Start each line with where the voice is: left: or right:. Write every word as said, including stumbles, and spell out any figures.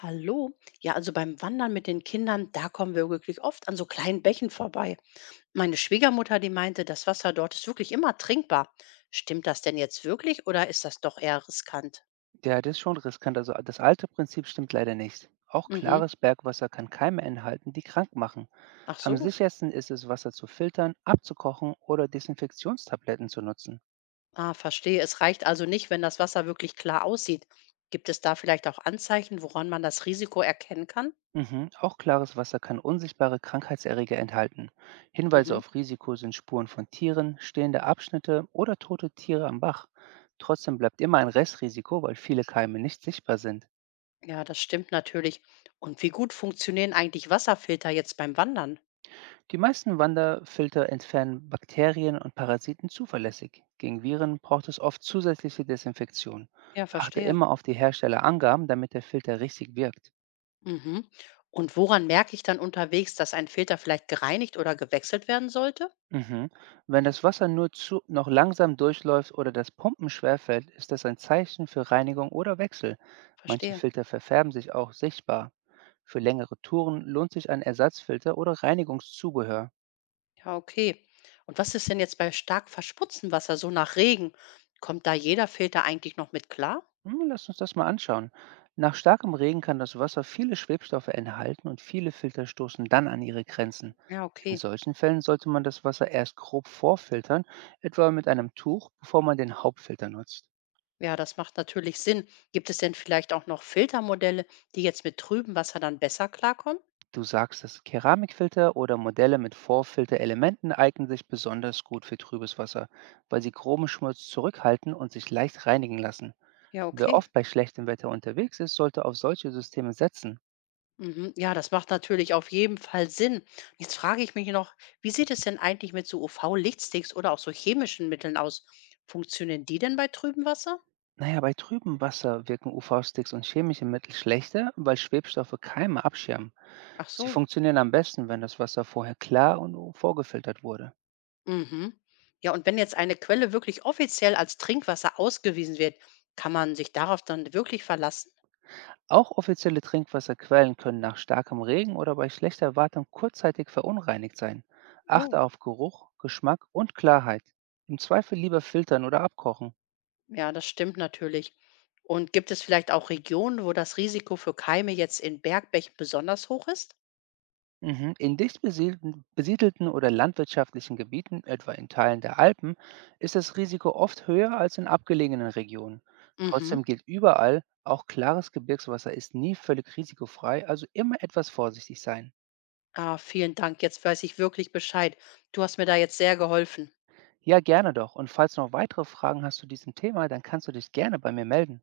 left: Hallo. Ja, also beim Wandern mit den Kindern, da kommen wir wirklich oft an so kleinen Bächen vorbei. Meine Schwiegermutter, die meinte, das Wasser dort ist wirklich immer trinkbar. Stimmt das denn jetzt wirklich oder ist das doch eher riskant?
right: Ja, das ist schon riskant. Also das alte Prinzip stimmt leider nicht. Auch
left: Mhm.
right: klares Bergwasser kann Keime enthalten, die krank machen.
left: Ach
right: Am
left: so.
right: sichersten ist es, Wasser zu filtern, abzukochen oder Desinfektionstabletten zu nutzen.
left: Ah, verstehe. Es reicht also nicht, wenn das Wasser wirklich klar aussieht. Gibt es da vielleicht auch Anzeichen, woran man das Risiko erkennen kann?
right: Mhm. Auch klares Wasser kann unsichtbare Krankheitserreger enthalten. Hinweise
left: Mhm.
right: auf Risiko sind Spuren von Tieren, stehende Abschnitte oder tote Tiere am Bach. Trotzdem bleibt immer ein Restrisiko, weil viele Keime nicht sichtbar sind.
left: Ja, das stimmt natürlich. Und wie gut funktionieren eigentlich Wasserfilter jetzt beim Wandern?
right: Die meisten Wanderfilter entfernen Bakterien und Parasiten zuverlässig. Gegen Viren braucht es oft zusätzliche Desinfektion.
left: Ja,
right: Achte
left: verstehe.
right: immer auf die Herstellerangaben, damit der Filter richtig wirkt.
left: Mhm. Und woran merke ich dann unterwegs, dass ein Filter vielleicht gereinigt oder gewechselt werden sollte?
right: Mhm. Wenn das Wasser nur zu, noch langsam durchläuft oder das Pumpen schwerfällt, ist das ein Zeichen für Reinigung oder Wechsel. Manche
left: Verstehe.
right: Filter verfärben sich auch sichtbar. Für längere Touren lohnt sich ein Ersatzfilter oder Reinigungszubehör.
left: Ja, okay. Und was ist denn jetzt bei stark verschmutztem Wasser, so nach Regen? Kommt da jeder Filter eigentlich noch mit klar?
right: Hm, lass uns das mal anschauen. Nach starkem Regen kann das Wasser viele Schwebstoffe enthalten und viele Filter stoßen dann an ihre Grenzen.
left: Ja,
right: In
left: okay.
right: solchen Fällen sollte man das Wasser erst grob vorfiltern, etwa mit einem Tuch, bevor man den Hauptfilter nutzt.
left: Ja, das macht natürlich Sinn. Gibt es denn vielleicht auch noch Filtermodelle, die jetzt mit trübem Wasser dann besser klarkommen?
right: Du sagst, dass Keramikfilter oder Modelle mit Vorfilterelementen eignen sich besonders gut für trübes Wasser, weil sie groben Schmutz zurückhalten und sich leicht reinigen lassen.
left: Ja,
right: Wer
left: okay.
right: oft bei schlechtem Wetter unterwegs ist, sollte auf solche Systeme setzen.
left: Mhm. Ja, das macht natürlich auf jeden Fall Sinn. Jetzt frage ich mich noch, wie sieht es denn eigentlich mit so U V-Lichtsticks oder auch so chemischen Mitteln aus? Funktionieren die denn bei trübem Wasser?
right: Naja, bei trübem Wasser wirken U V-Sticks und chemische Mittel schlechter, weil Schwebstoffe Keime abschirmen.
left: Ach
right: Sie
left: so.
right: funktionieren am besten, wenn das Wasser vorher klar und U V-gefiltert wurde.
left: Mhm. Ja, und wenn jetzt eine Quelle wirklich offiziell als Trinkwasser ausgewiesen wird, kann man sich darauf dann wirklich verlassen?
right: Auch offizielle Trinkwasserquellen können nach starkem Regen oder bei schlechter Wartung kurzzeitig verunreinigt sein.
left: Oh,
right: Achte auf Geruch, Geschmack und Klarheit. Im Zweifel lieber filtern oder abkochen.
left: ja, das stimmt natürlich. Und gibt es vielleicht auch Regionen, wo das Risiko für Keime jetzt in Bergbächen besonders hoch ist?
right: Mhm. In dicht besiedelten, besiedelten oder landwirtschaftlichen Gebieten, etwa in Teilen der Alpen, ist das Risiko oft höher als in abgelegenen Regionen. Trotzdem
left: Mhm.
right: gilt überall, auch klares Gebirgswasser ist nie völlig risikofrei, also immer etwas vorsichtig sein.
left: Ah, vielen Dank. Jetzt weiß ich wirklich Bescheid. Du hast mir da jetzt sehr geholfen.
right: Ja, gerne doch. Und falls du noch weitere Fragen hast zu diesem Thema, dann kannst du dich gerne bei mir melden.